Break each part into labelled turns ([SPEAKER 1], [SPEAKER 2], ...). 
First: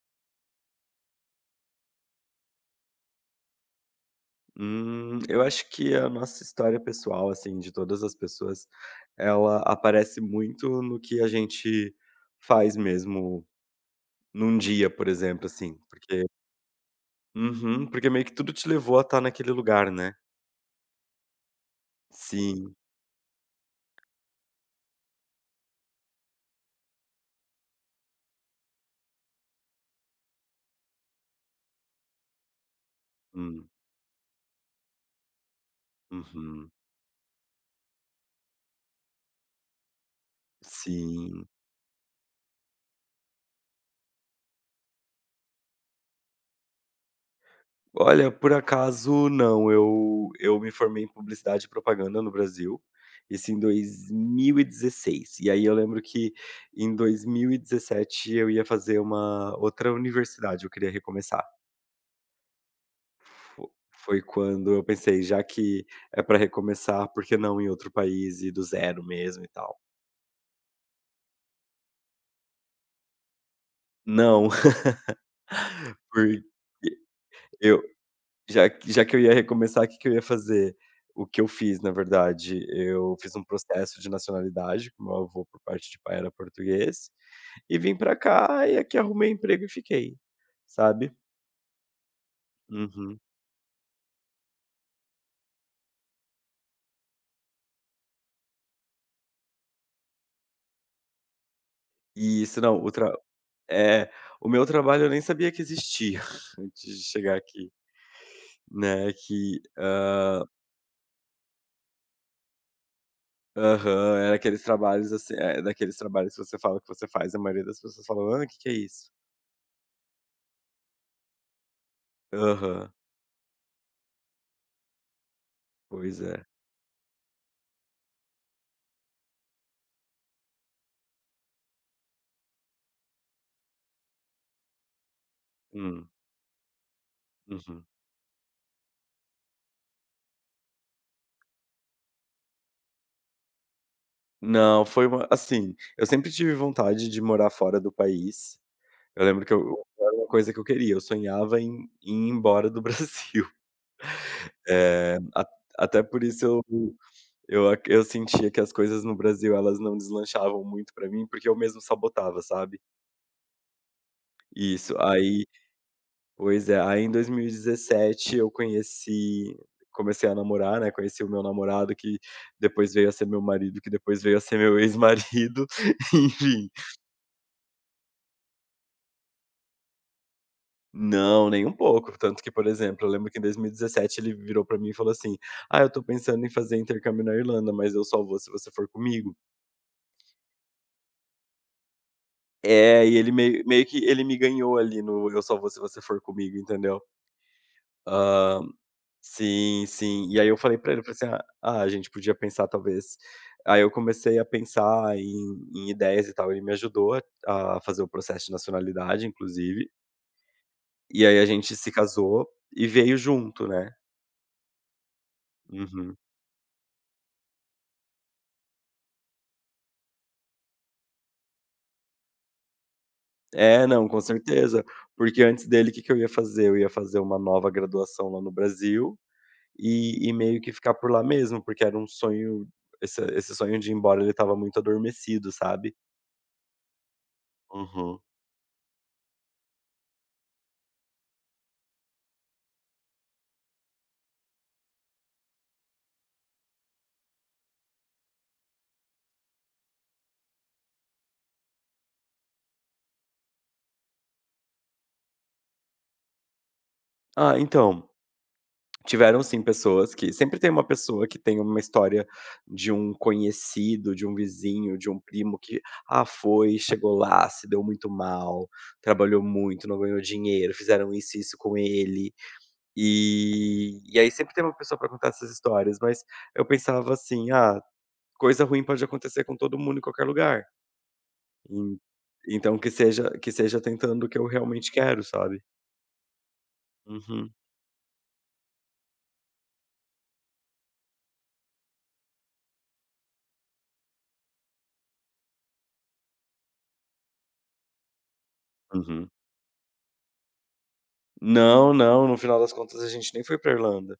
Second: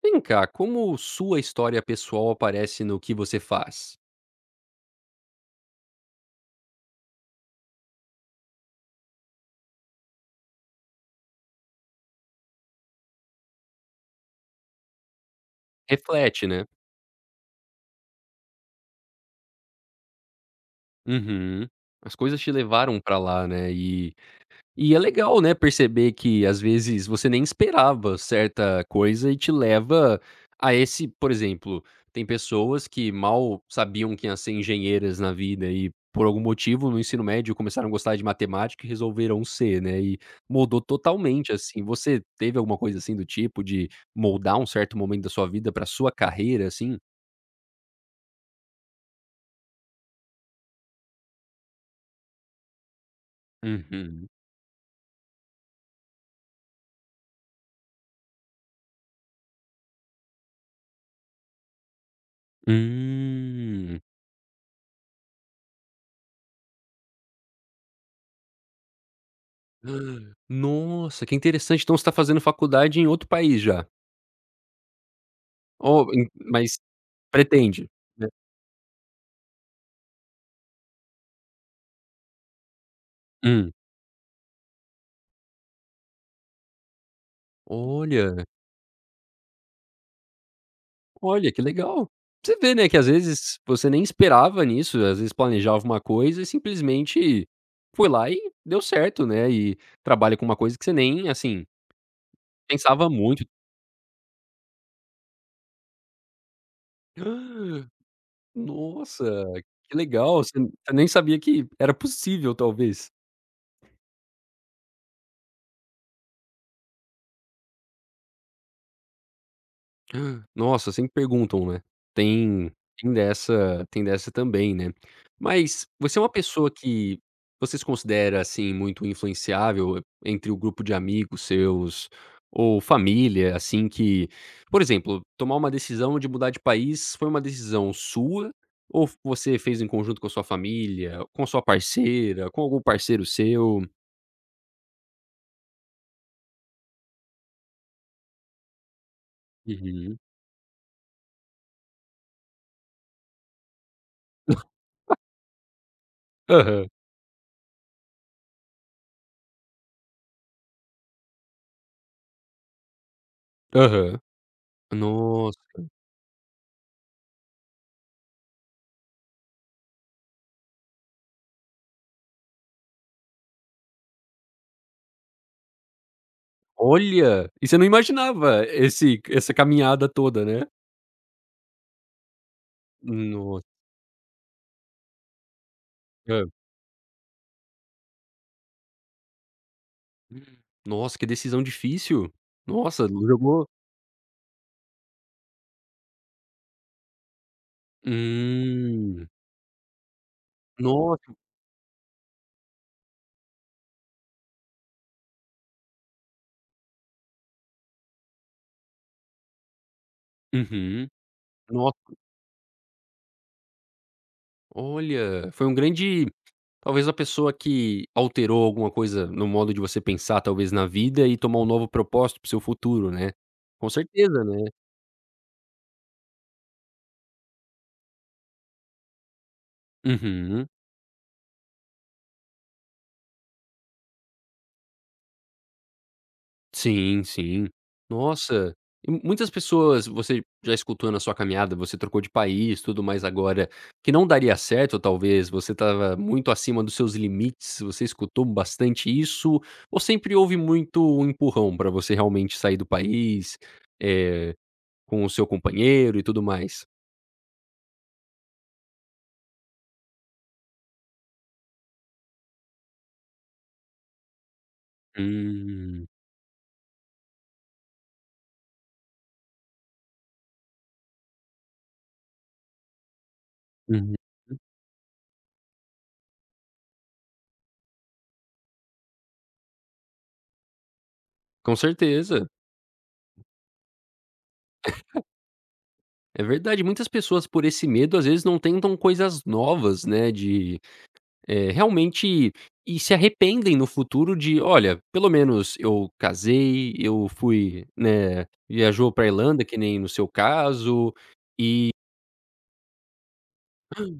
[SPEAKER 1] Vem cá, como sua história pessoal aparece no que você faz?
[SPEAKER 2] Eu acho que a nossa história pessoal, assim, de todas as pessoas, ela aparece muito no que a gente faz mesmo num dia, por exemplo, assim, porque.
[SPEAKER 1] Reflete, né?
[SPEAKER 2] Uhum, porque meio que tudo te levou a estar naquele lugar, né.
[SPEAKER 1] Uhum. As coisas te
[SPEAKER 2] Sim.
[SPEAKER 1] levaram pra lá, né? E é legal, né, perceber que às vezes você nem esperava certa coisa e te leva a esse, por exemplo, tem pessoas que mal
[SPEAKER 2] Hum,
[SPEAKER 1] sabiam que iam ser engenheiras na vida e por algum
[SPEAKER 2] uhum.
[SPEAKER 1] motivo no ensino médio começaram a gostar de matemática e resolveram ser, né, e moldou
[SPEAKER 2] Sim.
[SPEAKER 1] totalmente, assim. Você teve alguma coisa assim do tipo de moldar um certo momento da sua vida para sua carreira, assim?
[SPEAKER 2] Olha, por acaso não, eu me formei em publicidade e propaganda no Brasil, isso em dois
[SPEAKER 1] Uhum.
[SPEAKER 2] mil E dezesseis. E aí eu lembro que em 2017 eu ia fazer uma outra universidade, eu queria recomeçar. Fo
[SPEAKER 1] Hum.
[SPEAKER 2] Foi quando eu pensei: "Já que é para recomeçar, por que não em outro país e do zero mesmo e tal?".
[SPEAKER 1] Nossa, que interessante. Então você tá fazendo faculdade em outro país já?
[SPEAKER 2] Não,
[SPEAKER 1] Oh, en
[SPEAKER 2] porque
[SPEAKER 1] mas
[SPEAKER 2] eu
[SPEAKER 1] pretende, né?
[SPEAKER 2] Já que eu ia recomeçar, o que que eu ia fazer? O que eu fiz, na verdade, eu fiz um
[SPEAKER 1] Hum.
[SPEAKER 2] processo de nacionalidade, que meu avô, por parte de pai, era português, e vim pra
[SPEAKER 1] Olha,
[SPEAKER 2] cá e aqui arrumei emprego e fiquei, sabe.
[SPEAKER 1] olha que legal. Você vê, né, que às
[SPEAKER 2] Uhum.
[SPEAKER 1] vezes você nem esperava nisso, às vezes planejava uma coisa e simplesmente foi lá e deu certo, né, e trabalha com uma coisa que você nem, assim,
[SPEAKER 2] E isso, não, o
[SPEAKER 1] pensava
[SPEAKER 2] tra
[SPEAKER 1] muito.
[SPEAKER 2] é, o meu trabalho eu nem sabia que existia antes de chegar aqui, né,
[SPEAKER 1] Nossa,
[SPEAKER 2] que
[SPEAKER 1] que legal, você nem sabia que era possível talvez.
[SPEAKER 2] aham, era aqueles trabalhos, assim é, daqueles trabalhos que você fala que você faz, a maioria das pessoas falam: "Hã, que é isso?".
[SPEAKER 1] Ah, nossa, sempre perguntam, né. Tem,
[SPEAKER 2] Aham,
[SPEAKER 1] tem dessa também, né. Mas você
[SPEAKER 2] pois
[SPEAKER 1] é uma
[SPEAKER 2] é.
[SPEAKER 1] pessoa que você se considera, assim, muito influenciável entre o grupo de amigos seus ou família, assim, que por exemplo, tomar uma
[SPEAKER 2] Hum,
[SPEAKER 1] decisão de mudar de país foi uma
[SPEAKER 2] uhum.
[SPEAKER 1] decisão sua ou você fez em conjunto com a sua família, com a sua parceira, com algum parceiro seu?
[SPEAKER 2] Não, foi uma, assim, eu sempre tive vontade de morar fora do país. Eu lembro que eu era
[SPEAKER 1] Uhum.
[SPEAKER 2] uma coisa que eu queria, eu sonhava em ir embora do Brasil. Eh, a Até por isso
[SPEAKER 1] Aham,
[SPEAKER 2] eu sentia que as coisas no Brasil, elas não deslanchavam muito pra mim, porque eu mesmo sabotava, sabe.
[SPEAKER 1] aham.
[SPEAKER 2] Isso, aí
[SPEAKER 1] Nossa.
[SPEAKER 2] pois é, aí em 2017 eu conheci comecei a namorar, né, conheci o meu namorado que depois veio a ser meu marido, que depois veio a ser meu ex-marido, enfim.
[SPEAKER 1] Olha! E você não imaginava esse essa caminhada toda, né?
[SPEAKER 2] Não, nem um pouco. Tanto que, por exemplo, eu lembro que em
[SPEAKER 1] Nossa.
[SPEAKER 2] 2017 ele virou pra mim e falou assim: "Ah, eu tô
[SPEAKER 1] É.
[SPEAKER 2] pensando em fazer intercâmbio na Irlanda, mas eu só vou se você for comigo".
[SPEAKER 1] Nossa, que decisão difícil. Nossa,
[SPEAKER 2] É, e ele meio
[SPEAKER 1] jogou.
[SPEAKER 2] meio que ele me ganhou ali no "eu só vou se você for comigo", entendeu. Ah,
[SPEAKER 1] Hum.
[SPEAKER 2] sim, sim. E aí eu falei pra ele, eu
[SPEAKER 1] Nossa.
[SPEAKER 2] falei assim: "Ah, ah, a gente podia pensar talvez", aí eu comecei a pensar em ideias e tal, ele me ajudou a fazer o processo de nacionalidade inclusive,
[SPEAKER 1] Uhum.
[SPEAKER 2] e aí a gente se
[SPEAKER 1] Nossa.
[SPEAKER 2] casou e veio junto, né.
[SPEAKER 1] Olha, foi um
[SPEAKER 2] Uhum.
[SPEAKER 1] grande, talvez, a pessoa que alterou alguma coisa no modo de você pensar, talvez, na vida e tomar um novo propósito para o seu futuro, né?
[SPEAKER 2] É,
[SPEAKER 1] Com
[SPEAKER 2] não, com
[SPEAKER 1] certeza, né?
[SPEAKER 2] certeza. Porque antes dele, o que que eu ia fazer? Eu ia fazer uma nova graduação lá no Brasil e meio
[SPEAKER 1] Uhum.
[SPEAKER 2] que ficar por lá mesmo, porque era um sonho, esse sonho de ir embora, ele estava muito adormecido, sabe.
[SPEAKER 1] Sim, sim.
[SPEAKER 2] Uhum.
[SPEAKER 1] Nossa, e muitas pessoas você já escutou na sua caminhada, você trocou de país, tudo mais agora, que não daria certo ou talvez você estava muito acima dos seus limites, você escutou bastante isso, ou sempre houve muito um empurrão para você realmente sair do país, eh, com o seu companheiro e tudo mais?
[SPEAKER 2] Ah, então, tiveram sim pessoas, que sempre tem uma pessoa que tem uma história de um conhecido, de um vizinho, de um primo que,
[SPEAKER 1] Hum,
[SPEAKER 2] ah, foi, chegou lá, se deu muito mal, trabalhou muito, não ganhou dinheiro, fizeram isso e isso com ele.
[SPEAKER 1] uhum.
[SPEAKER 2] E aí sempre tem uma pessoa pra contar essas histórias, mas eu pensava assim: "Ah, coisa ruim pode acontecer com todo mundo em qualquer lugar,
[SPEAKER 1] Com
[SPEAKER 2] en
[SPEAKER 1] certeza,
[SPEAKER 2] então que seja tentando o que eu realmente quero", sabe.
[SPEAKER 1] é verdade. Muitas pessoas
[SPEAKER 2] Uhum,
[SPEAKER 1] por esse medo, às vezes, não tentam coisas novas, né, de realmente, e se arrependem no futuro de: "Olha, pelo menos eu casei, eu fui, né, viajou pra
[SPEAKER 2] uhum.
[SPEAKER 1] Irlanda, que nem no seu caso".
[SPEAKER 2] Não, não, no final das contas a gente nem foi pra Irlanda.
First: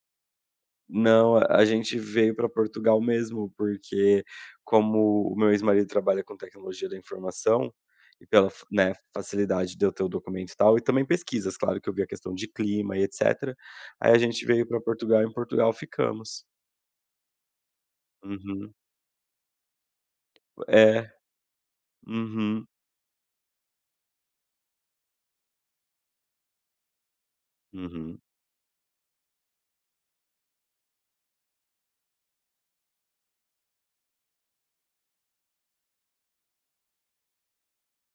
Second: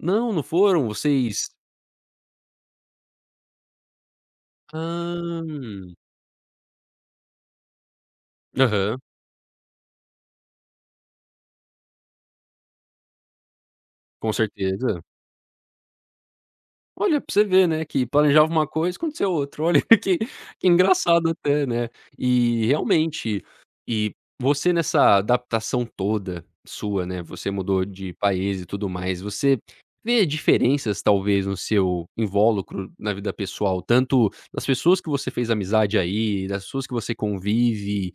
[SPEAKER 1] "Não, não foram,
[SPEAKER 2] Não,
[SPEAKER 1] vocês".
[SPEAKER 2] a gente veio para Portugal mesmo, porque
[SPEAKER 1] Hã.
[SPEAKER 2] como o meu ex-marido trabalha com tecnologia da informação, e pela f né,
[SPEAKER 1] Aham,
[SPEAKER 2] facilidade de eu ter o documento e tal, e também pesquisas, claro que eu vi a questão de clima e etcétera, aí a
[SPEAKER 1] com
[SPEAKER 2] gente veio para
[SPEAKER 1] certeza.
[SPEAKER 2] Portugal, e em Portugal ficamos.
[SPEAKER 1] Olha, pra você ver, né, que planejava uma
[SPEAKER 2] Uhum.
[SPEAKER 1] coisa, aconteceu outra. Olha que
[SPEAKER 2] É.
[SPEAKER 1] engraçado até, né. E
[SPEAKER 2] Uhum,
[SPEAKER 1] realmente, e você nessa adaptação toda sua, né, você mudou de
[SPEAKER 2] uhum.
[SPEAKER 1] país e tudo mais, você vê diferenças talvez no seu invólucro na vida pessoal, tanto das pessoas que você fez amizade aí, das pessoas que você convive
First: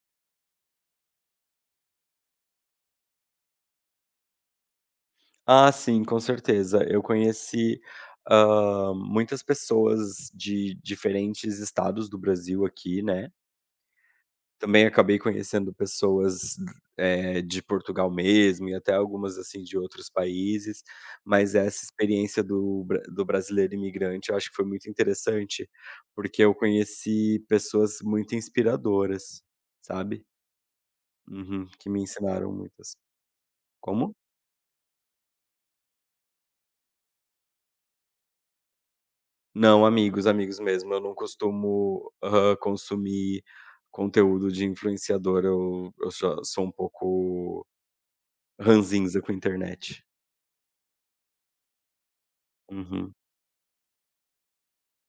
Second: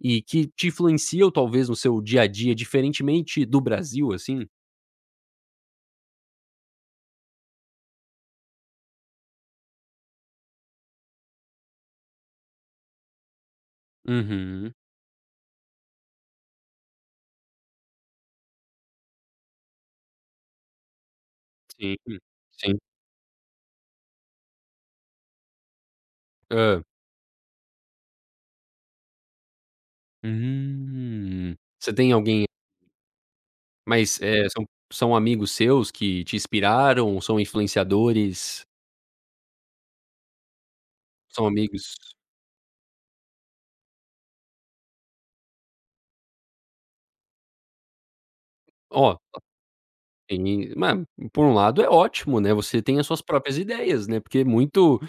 [SPEAKER 1] e que te influenciam talvez no seu dia a dia, diferentemente do Brasil, assim?
[SPEAKER 2] Ah, sim, com certeza. Eu conheci, muitas pessoas de diferentes estados do Brasil aqui, né.
[SPEAKER 1] Uhum.
[SPEAKER 2] Também acabei conhecendo pessoas, de Portugal mesmo e até algumas, assim, de outros países, mas essa
[SPEAKER 1] Sim,
[SPEAKER 2] experiência
[SPEAKER 1] sim.
[SPEAKER 2] do brasileiro imigrante eu acho que foi muito interessante, porque eu conheci pessoas muito inspiradoras, sabe.
[SPEAKER 1] Hum.
[SPEAKER 2] Uhum. Que
[SPEAKER 1] Você
[SPEAKER 2] me
[SPEAKER 1] tem alguém,
[SPEAKER 2] ensinaram muitas. Como?
[SPEAKER 1] mas, são amigos seus que te inspiraram? São influenciadores?
[SPEAKER 2] Não, amigos, amigos mesmo. Eu não
[SPEAKER 1] São amigos.
[SPEAKER 2] costumo, consumir conteúdo de influenciador, eu só sou um pouco
[SPEAKER 1] Ó,
[SPEAKER 2] ranzinza com a internet.
[SPEAKER 1] tem ma por um lado é ótimo, né, você tem as
[SPEAKER 2] Uhum,
[SPEAKER 1] suas próprias ideias, né, porque é muito.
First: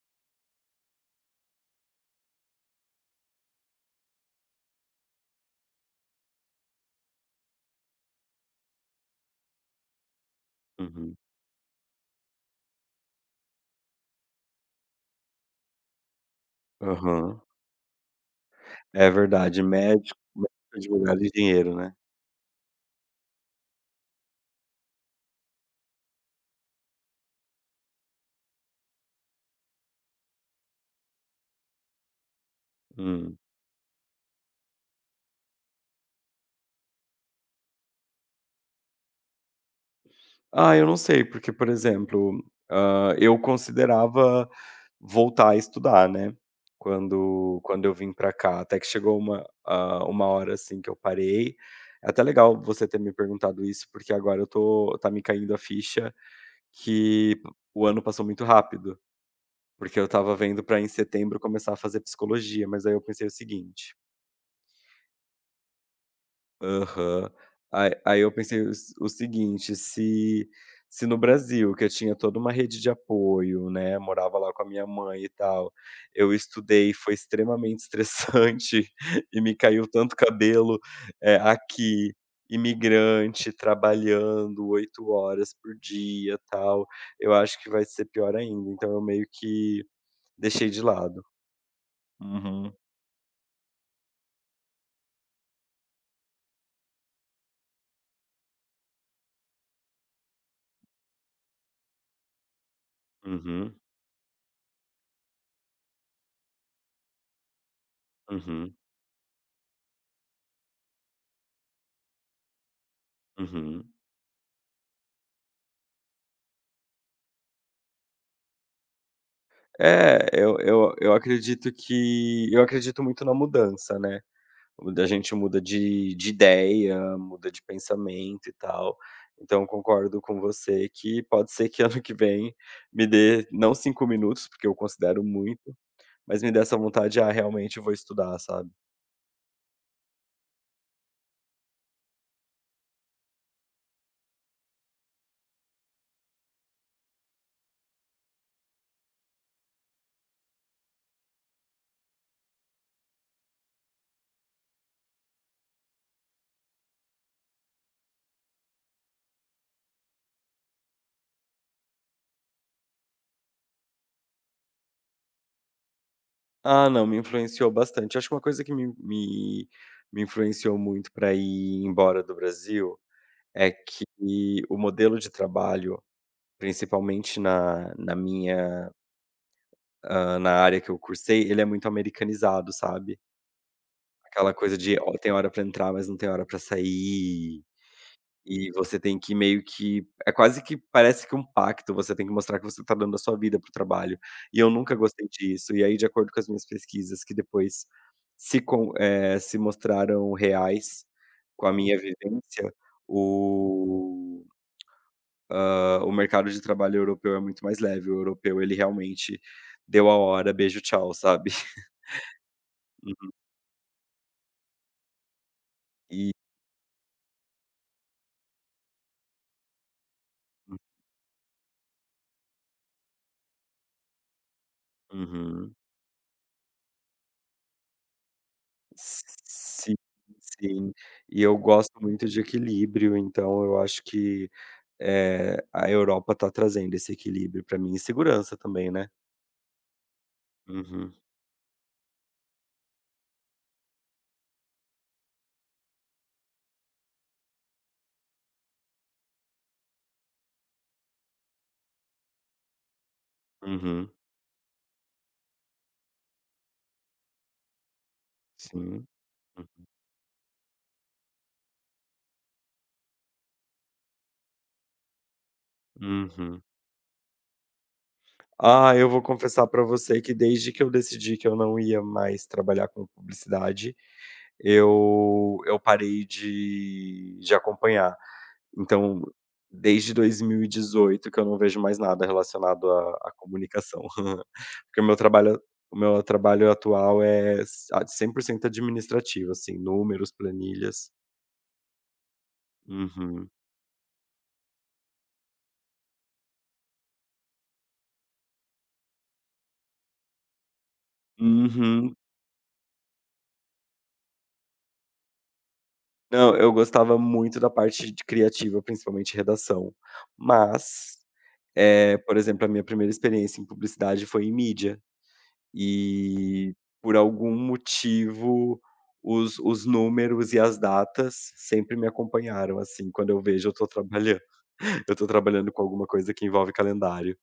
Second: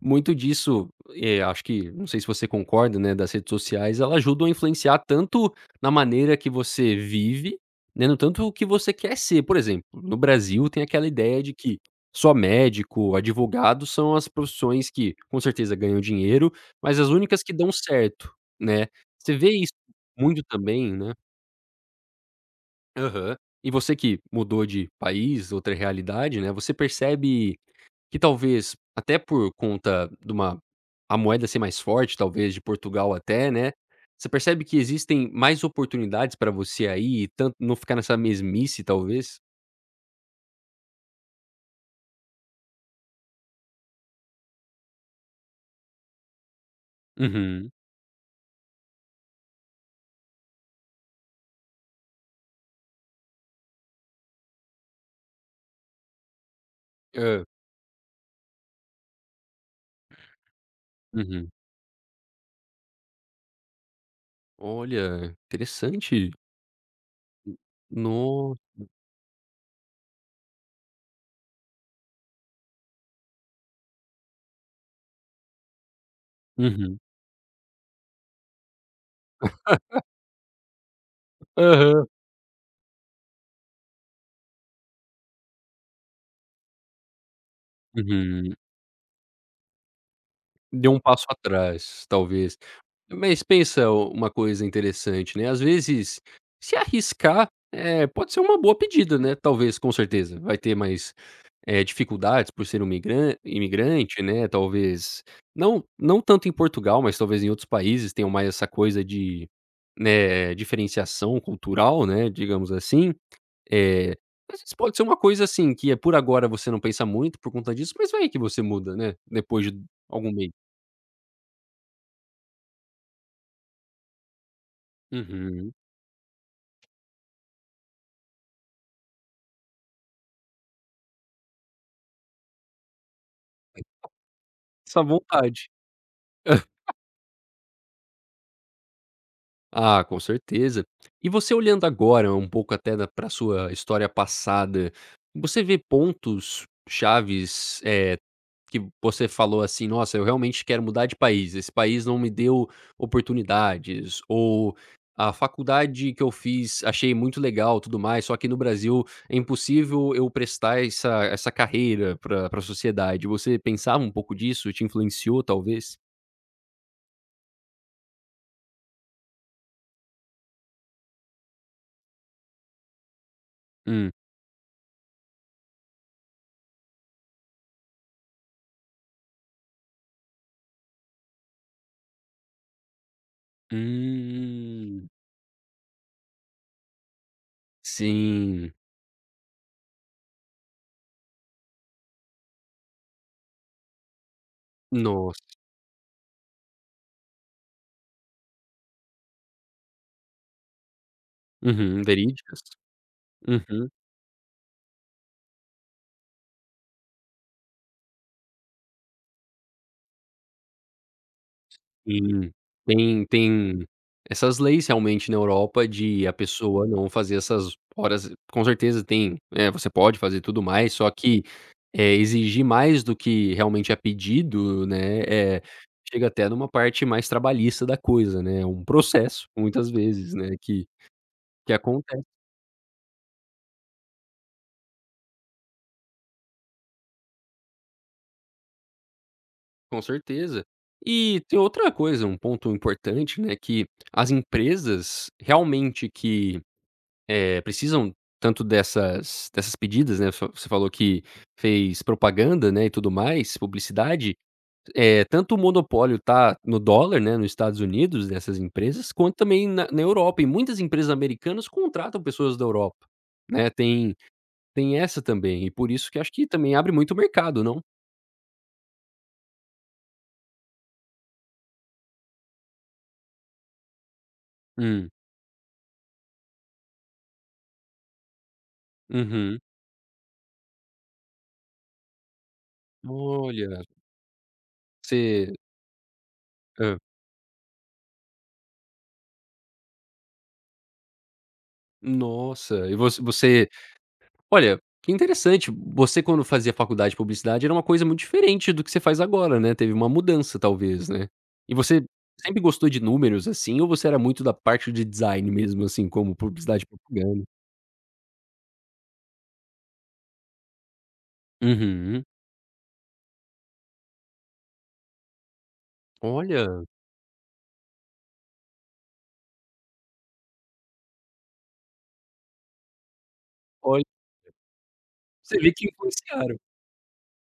[SPEAKER 1] Muito disso, acho que não sei se você concorda, né, das redes sociais, elas ajudam a influenciar tanto na maneira que você vive, né, no tanto o que você quer ser. Por exemplo, no Brasil tem aquela
[SPEAKER 2] uhum.
[SPEAKER 1] ideia de que só médico, advogado são as profissões que com certeza ganham dinheiro, mas as
[SPEAKER 2] Aham.
[SPEAKER 1] únicas que dão certo, né.
[SPEAKER 2] É
[SPEAKER 1] Você vê
[SPEAKER 2] verdade,
[SPEAKER 1] isso
[SPEAKER 2] médico,
[SPEAKER 1] muito também, né.
[SPEAKER 2] advogado e dinheiro, né.
[SPEAKER 1] Aham. E você que mudou de país, outra realidade, né, você percebe que talvez, até por conta de uma a moeda ser mais forte, talvez de Portugal
[SPEAKER 2] Hum.
[SPEAKER 1] até, né, você percebe que existem mais oportunidades para você aí e tanto não ficar nessa mesmice talvez?
[SPEAKER 2] Ah, eu não sei, porque, por exemplo, eu considerava voltar a estudar, né,
[SPEAKER 1] Uhum.
[SPEAKER 2] quando eu vim pra cá, até que chegou uma hora, assim, que eu parei. É até legal você ter me perguntado isso, porque agora eu tô tá me caindo a ficha que
[SPEAKER 1] Hã.
[SPEAKER 2] o ano passou muito rápido, porque eu estava vendo pra em setembro
[SPEAKER 1] Uhum.
[SPEAKER 2] começar a fazer psicologia, mas aí eu pensei o seguinte.
[SPEAKER 1] Olha, interessante.
[SPEAKER 2] Aham. Aí eu
[SPEAKER 1] No
[SPEAKER 2] pensei o seguinte, se no Brasil, que eu tinha toda uma rede de apoio, né, morava lá com a minha mãe e tal, eu estudei,
[SPEAKER 1] Uhum.
[SPEAKER 2] foi extremamente estressante e me caiu tanto cabelo,
[SPEAKER 1] Aham.
[SPEAKER 2] aqui, imigrante, trabalhando 8 horas por dia, tal, eu acho que vai ser pior
[SPEAKER 1] Uhum.
[SPEAKER 2] ainda, então eu meio que deixei de
[SPEAKER 1] Deu um
[SPEAKER 2] lado.
[SPEAKER 1] passo atrás, talvez.
[SPEAKER 2] Uhum.
[SPEAKER 1] Mas pensa u uma coisa interessante, né, às vezes, se arriscar, é pode ser uma boa pedida, né, talvez, com certeza, vai ter mais, dificuldades por ser um migran
[SPEAKER 2] Uhum,
[SPEAKER 1] imigrante, né, talvez não, não tanto em Portugal, mas talvez em outros países tenham mais essa
[SPEAKER 2] uhum,
[SPEAKER 1] coisa de, né, diferenciação cultural, né, digamos assim,
[SPEAKER 2] uhum.
[SPEAKER 1] eh, às vezes pode ser uma coisa, assim, que é por agora você não pensa muito por conta disso, mas vai que você muda, né, depois de
[SPEAKER 2] É,
[SPEAKER 1] algum mês.
[SPEAKER 2] eu acredito muito na mudança, né. Muda a gente muda
[SPEAKER 1] Uhum.
[SPEAKER 2] de ideia, muda de pensamento e tal. Então concordo com você que pode ser que ano que vem me dê, não, 5 minutos, porque eu
[SPEAKER 1] Essa
[SPEAKER 2] considero
[SPEAKER 1] vontade.
[SPEAKER 2] muito, mas me dê essa vontade: "Ah, realmente eu vou estudar", sabe.
[SPEAKER 1] Ah, com certeza. E você olhando agora um pouco até para pra sua história passada, você vê pontos chaves, que você falou assim: "Nossa, eu realmente quero mudar de país, esse país não me deu oportunidades", ou "A faculdade que eu fiz achei muito legal, tudo mais, só que no Brasil é impossível eu prestar essa carreira para a sociedade". Você pensava um pouco disso? Te influenciou talvez?
[SPEAKER 2] Ah, não, me influenciou bastante. Acho que uma coisa que me influenciou muito para ir embora do Brasil é que
[SPEAKER 1] Hum.
[SPEAKER 2] o modelo de trabalho. Principalmente na área que eu cursei, ele é muito americanizado, sabe. Aquela coisa de
[SPEAKER 1] Hum.
[SPEAKER 2] ó, tem hora pra entrar, mas não tem hora pra sair, e
[SPEAKER 1] Sim.
[SPEAKER 2] você tem que, meio que, é quase que parece que um pacto, você tem que mostrar que você tá dando a sua vida para o trabalho, e eu nunca gostei
[SPEAKER 1] Nossa.
[SPEAKER 2] disso. E aí, de acordo com as minhas pesquisas que depois se mostraram reais com a minha
[SPEAKER 1] Uhum, verídicas.
[SPEAKER 2] vivência,
[SPEAKER 1] Uhum.
[SPEAKER 2] o o mercado de trabalho europeu é muito mais leve, o europeu ele realmente deu a hora, beijo, tchau, sabe.
[SPEAKER 1] Sim. Tem tem essas leis realmente na Europa de
[SPEAKER 2] E
[SPEAKER 1] a pessoa não fazer essas horas com certeza tem, eh, você pode fazer tudo mais, só que, exigir mais do que realmente é pedido, né,
[SPEAKER 2] uhum.
[SPEAKER 1] chega até numa parte mais trabalhista da coisa, né, é um processo, muitas
[SPEAKER 2] Sim,
[SPEAKER 1] vezes, né, que
[SPEAKER 2] sim. E eu
[SPEAKER 1] que
[SPEAKER 2] gosto
[SPEAKER 1] acontece,
[SPEAKER 2] muito de equilíbrio, então eu acho que, a Europa está trazendo esse equilíbrio para mim e segurança também, né.
[SPEAKER 1] com certeza.
[SPEAKER 2] Uhum,
[SPEAKER 1] E tem outra coisa, um ponto importante, né, que as empresas realmente que precisam tanto dessas pedidas, né, vo você falou que fez propaganda, né, e tudo mais,
[SPEAKER 2] uhum,
[SPEAKER 1] publicidade. É tanto o monopólio tá no dólar, né, nos Estados Unidos, dessas
[SPEAKER 2] sim.
[SPEAKER 1] empresas, quanto também na Europa, e muitas empresas americanas contratam pessoas da Europa, né, tem, tem essa também, e por isso que acho que
[SPEAKER 2] Uhum.
[SPEAKER 1] também abre muito mercado, não?
[SPEAKER 2] Ah, eu vou confessar para você que desde que eu decidi que eu não ia mais trabalhar com publicidade,
[SPEAKER 1] Hum,
[SPEAKER 2] eu parei de acompanhar. Então,
[SPEAKER 1] uhum.
[SPEAKER 2] desde 2018 que eu não vejo mais nada relacionado à
[SPEAKER 1] Olha,
[SPEAKER 2] comunicação. Porque
[SPEAKER 1] você.
[SPEAKER 2] o meu trabalho
[SPEAKER 1] Hã.
[SPEAKER 2] atual é s a 100% administrativo, assim, números, planilhas.
[SPEAKER 1] Nossa, e
[SPEAKER 2] Uhum.
[SPEAKER 1] você. Olha, que interessante. Você quando fazia faculdade de publicidade era uma coisa muito diferente do que você faz agora, né, teve uma mudança talvez, né. E você
[SPEAKER 2] Uhum.
[SPEAKER 1] sempre gostou de números, assim, ou você era muito da parte de design mesmo, assim, como
[SPEAKER 2] Não, eu
[SPEAKER 1] publicidade e
[SPEAKER 2] gostava
[SPEAKER 1] propaganda?
[SPEAKER 2] muito da parte de criativa, principalmente redação. Mas,
[SPEAKER 1] Uhum.
[SPEAKER 2] por exemplo, a minha primeira experiência em publicidade foi em mídia. E
[SPEAKER 1] Olha,
[SPEAKER 2] por algum motivo, os números e as datas sempre me acompanharam, assim, quando eu vejo eu tô
[SPEAKER 1] olha,
[SPEAKER 2] trabalhando eu tô
[SPEAKER 1] você vê
[SPEAKER 2] trabalhando com
[SPEAKER 1] que
[SPEAKER 2] alguma coisa que
[SPEAKER 1] influenciaram.
[SPEAKER 2] envolve calendário.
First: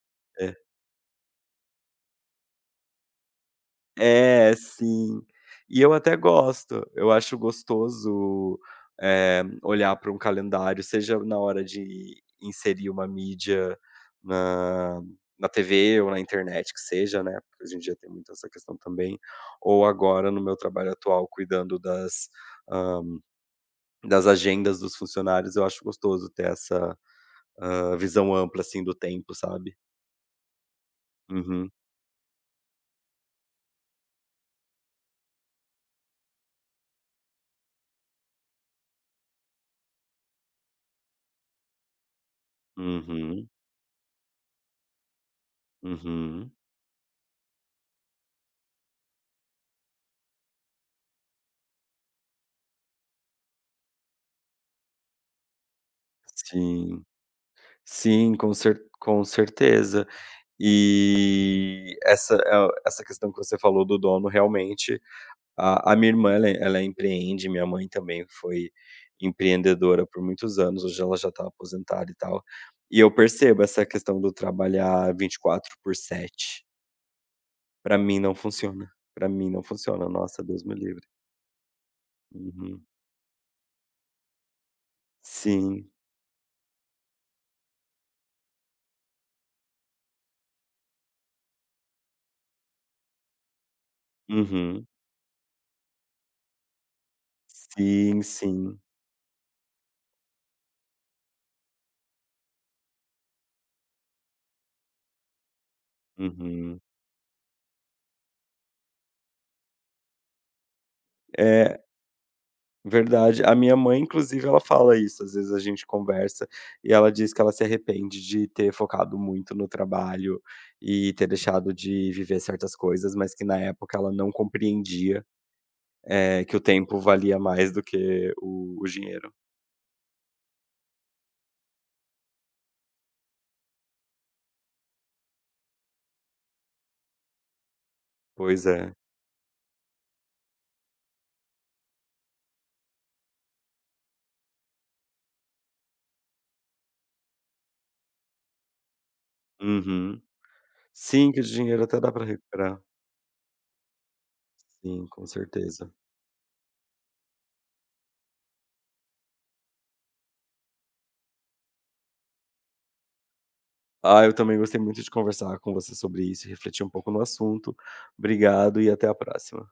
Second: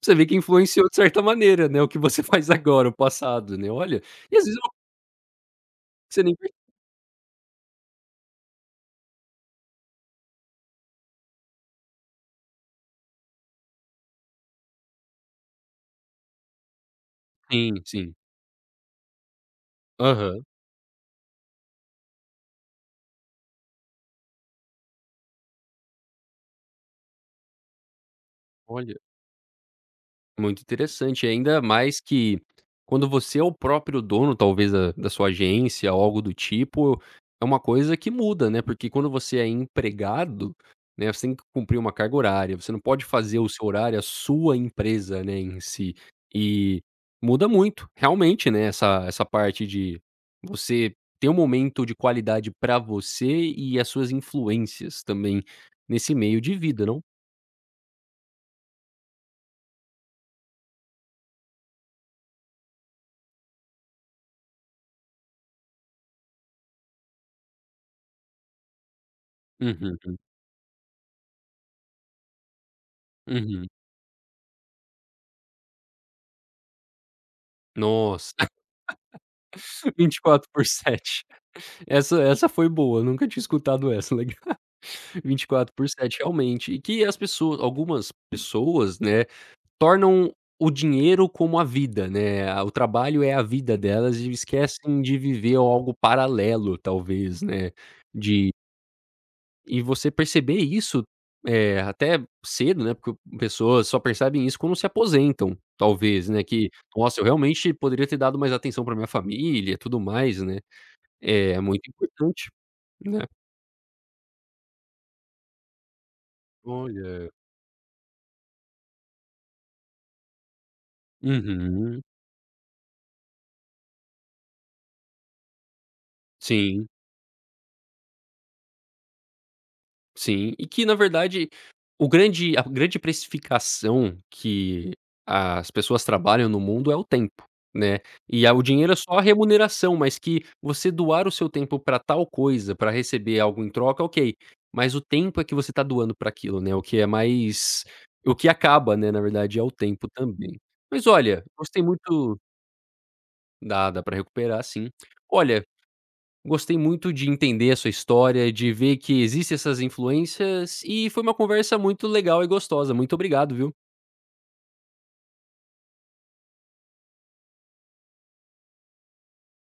[SPEAKER 1] Você vê que influenciou de certa maneira, né, o que você faz agora, o passado, né, olha. E às
[SPEAKER 2] É,
[SPEAKER 1] vezes é uma coisa
[SPEAKER 2] sim. E eu
[SPEAKER 1] que
[SPEAKER 2] até
[SPEAKER 1] você nem percebe.
[SPEAKER 2] gosto, eu acho gostoso, olhar para um calendário, seja na hora de inserir uma mídia na na TV ou na internet, que seja, né, porque
[SPEAKER 1] Sim,
[SPEAKER 2] hoje em dia tem
[SPEAKER 1] sim.
[SPEAKER 2] muito essa questão também, ou agora no
[SPEAKER 1] Aham.
[SPEAKER 2] meu trabalho atual cuidando das, hã, das agendas dos funcionários. Eu acho gostoso ter essa, visão ampla, assim,
[SPEAKER 1] Olha.
[SPEAKER 2] do tempo, sabe.
[SPEAKER 1] Muito interessante, ainda
[SPEAKER 2] Uhum,
[SPEAKER 1] mais que quando você é o próprio dono, talvez, da sua agência ou algo do tipo, é uma coisa que muda, né, porque quando você é empregado, né, você tem que cumprir uma carga horária, você não pode fazer o
[SPEAKER 2] uhum,
[SPEAKER 1] seu horário, a sua empresa, né, em si.
[SPEAKER 2] uhum.
[SPEAKER 1] E muda muito, realmente, né, essa parte de você ter um momento de qualidade pra você e as suas influências também nesse meio de vida, não?
[SPEAKER 2] Sim. Sim, com certeza. E essa questão que você falou do dono, realmente, a minha irmã ela empreende, minha mãe também foi
[SPEAKER 1] Uhum,
[SPEAKER 2] empreendedora por muitos anos, hoje ela já está aposentada e tal. E eu percebo
[SPEAKER 1] uhum.
[SPEAKER 2] essa questão do trabalhar 24/7. Para mim não
[SPEAKER 1] Nossa.
[SPEAKER 2] funciona. Para mim não funciona.
[SPEAKER 1] vinte e
[SPEAKER 2] Nossa,
[SPEAKER 1] quatro
[SPEAKER 2] Deus
[SPEAKER 1] por
[SPEAKER 2] me livre.
[SPEAKER 1] sete Essa foi
[SPEAKER 2] Uhum.
[SPEAKER 1] boa, nunca tinha escutado essa, legal. vinte e quatro por
[SPEAKER 2] Sim.
[SPEAKER 1] sete realmente, e que as pessoas algumas pessoas, né, tornam o dinheiro como a vida, né, a o trabalho é a vida delas e
[SPEAKER 2] Uhum.
[SPEAKER 1] esquecem de viver algo paralelo talvez, né,
[SPEAKER 2] Sim,
[SPEAKER 1] de
[SPEAKER 2] sim.
[SPEAKER 1] e você perceber isso, até cedo, né, porque pessoas só percebem isso quando se aposentam, talvez, né, que:
[SPEAKER 2] Uhum.
[SPEAKER 1] "Nossa, eu realmente poderia ter dado mais atenção para minha família e tudo mais", né. É
[SPEAKER 2] É
[SPEAKER 1] muito importante, né.
[SPEAKER 2] verdade. A minha mãe, inclusive, ela fala isso. Às vezes a gente conversa e ela
[SPEAKER 1] Olha.
[SPEAKER 2] diz que ela se arrepende de ter focado muito no trabalho e ter deixado
[SPEAKER 1] Uhum.
[SPEAKER 2] de viver certas coisas, mas que na época ela não compreendia, que o
[SPEAKER 1] Sim,
[SPEAKER 2] tempo valia mais do que o dinheiro.
[SPEAKER 1] sim. E que na verdade, o grande a grande precificação que as pessoas trabalham no mundo é o tempo, né. E a o
[SPEAKER 2] Pois
[SPEAKER 1] dinheiro
[SPEAKER 2] é.
[SPEAKER 1] é só a remuneração, mas que você doar o seu tempo para tal coisa, para receber algo em troca, ok. Mas o tempo é que você tá doando para aquilo, né, o que é mais o que acaba, né, na verdade é o tempo
[SPEAKER 2] Uhum.
[SPEAKER 1] também. Mas
[SPEAKER 2] Sim, que o
[SPEAKER 1] olha, gostei
[SPEAKER 2] dinheiro até dá para
[SPEAKER 1] muito.
[SPEAKER 2] recuperar.
[SPEAKER 1] Dá para recuperar, sim.
[SPEAKER 2] Sim, com
[SPEAKER 1] Olha,
[SPEAKER 2] certeza.
[SPEAKER 1] gostei muito de entender a sua história, de ver que existem essas influências e foi uma conversa muito legal e gostosa. Muito obrigado, viu?
[SPEAKER 2] Ah, eu também gostei muito de conversar com você sobre isso e refletir um pouco no assunto. Obrigado e até a próxima.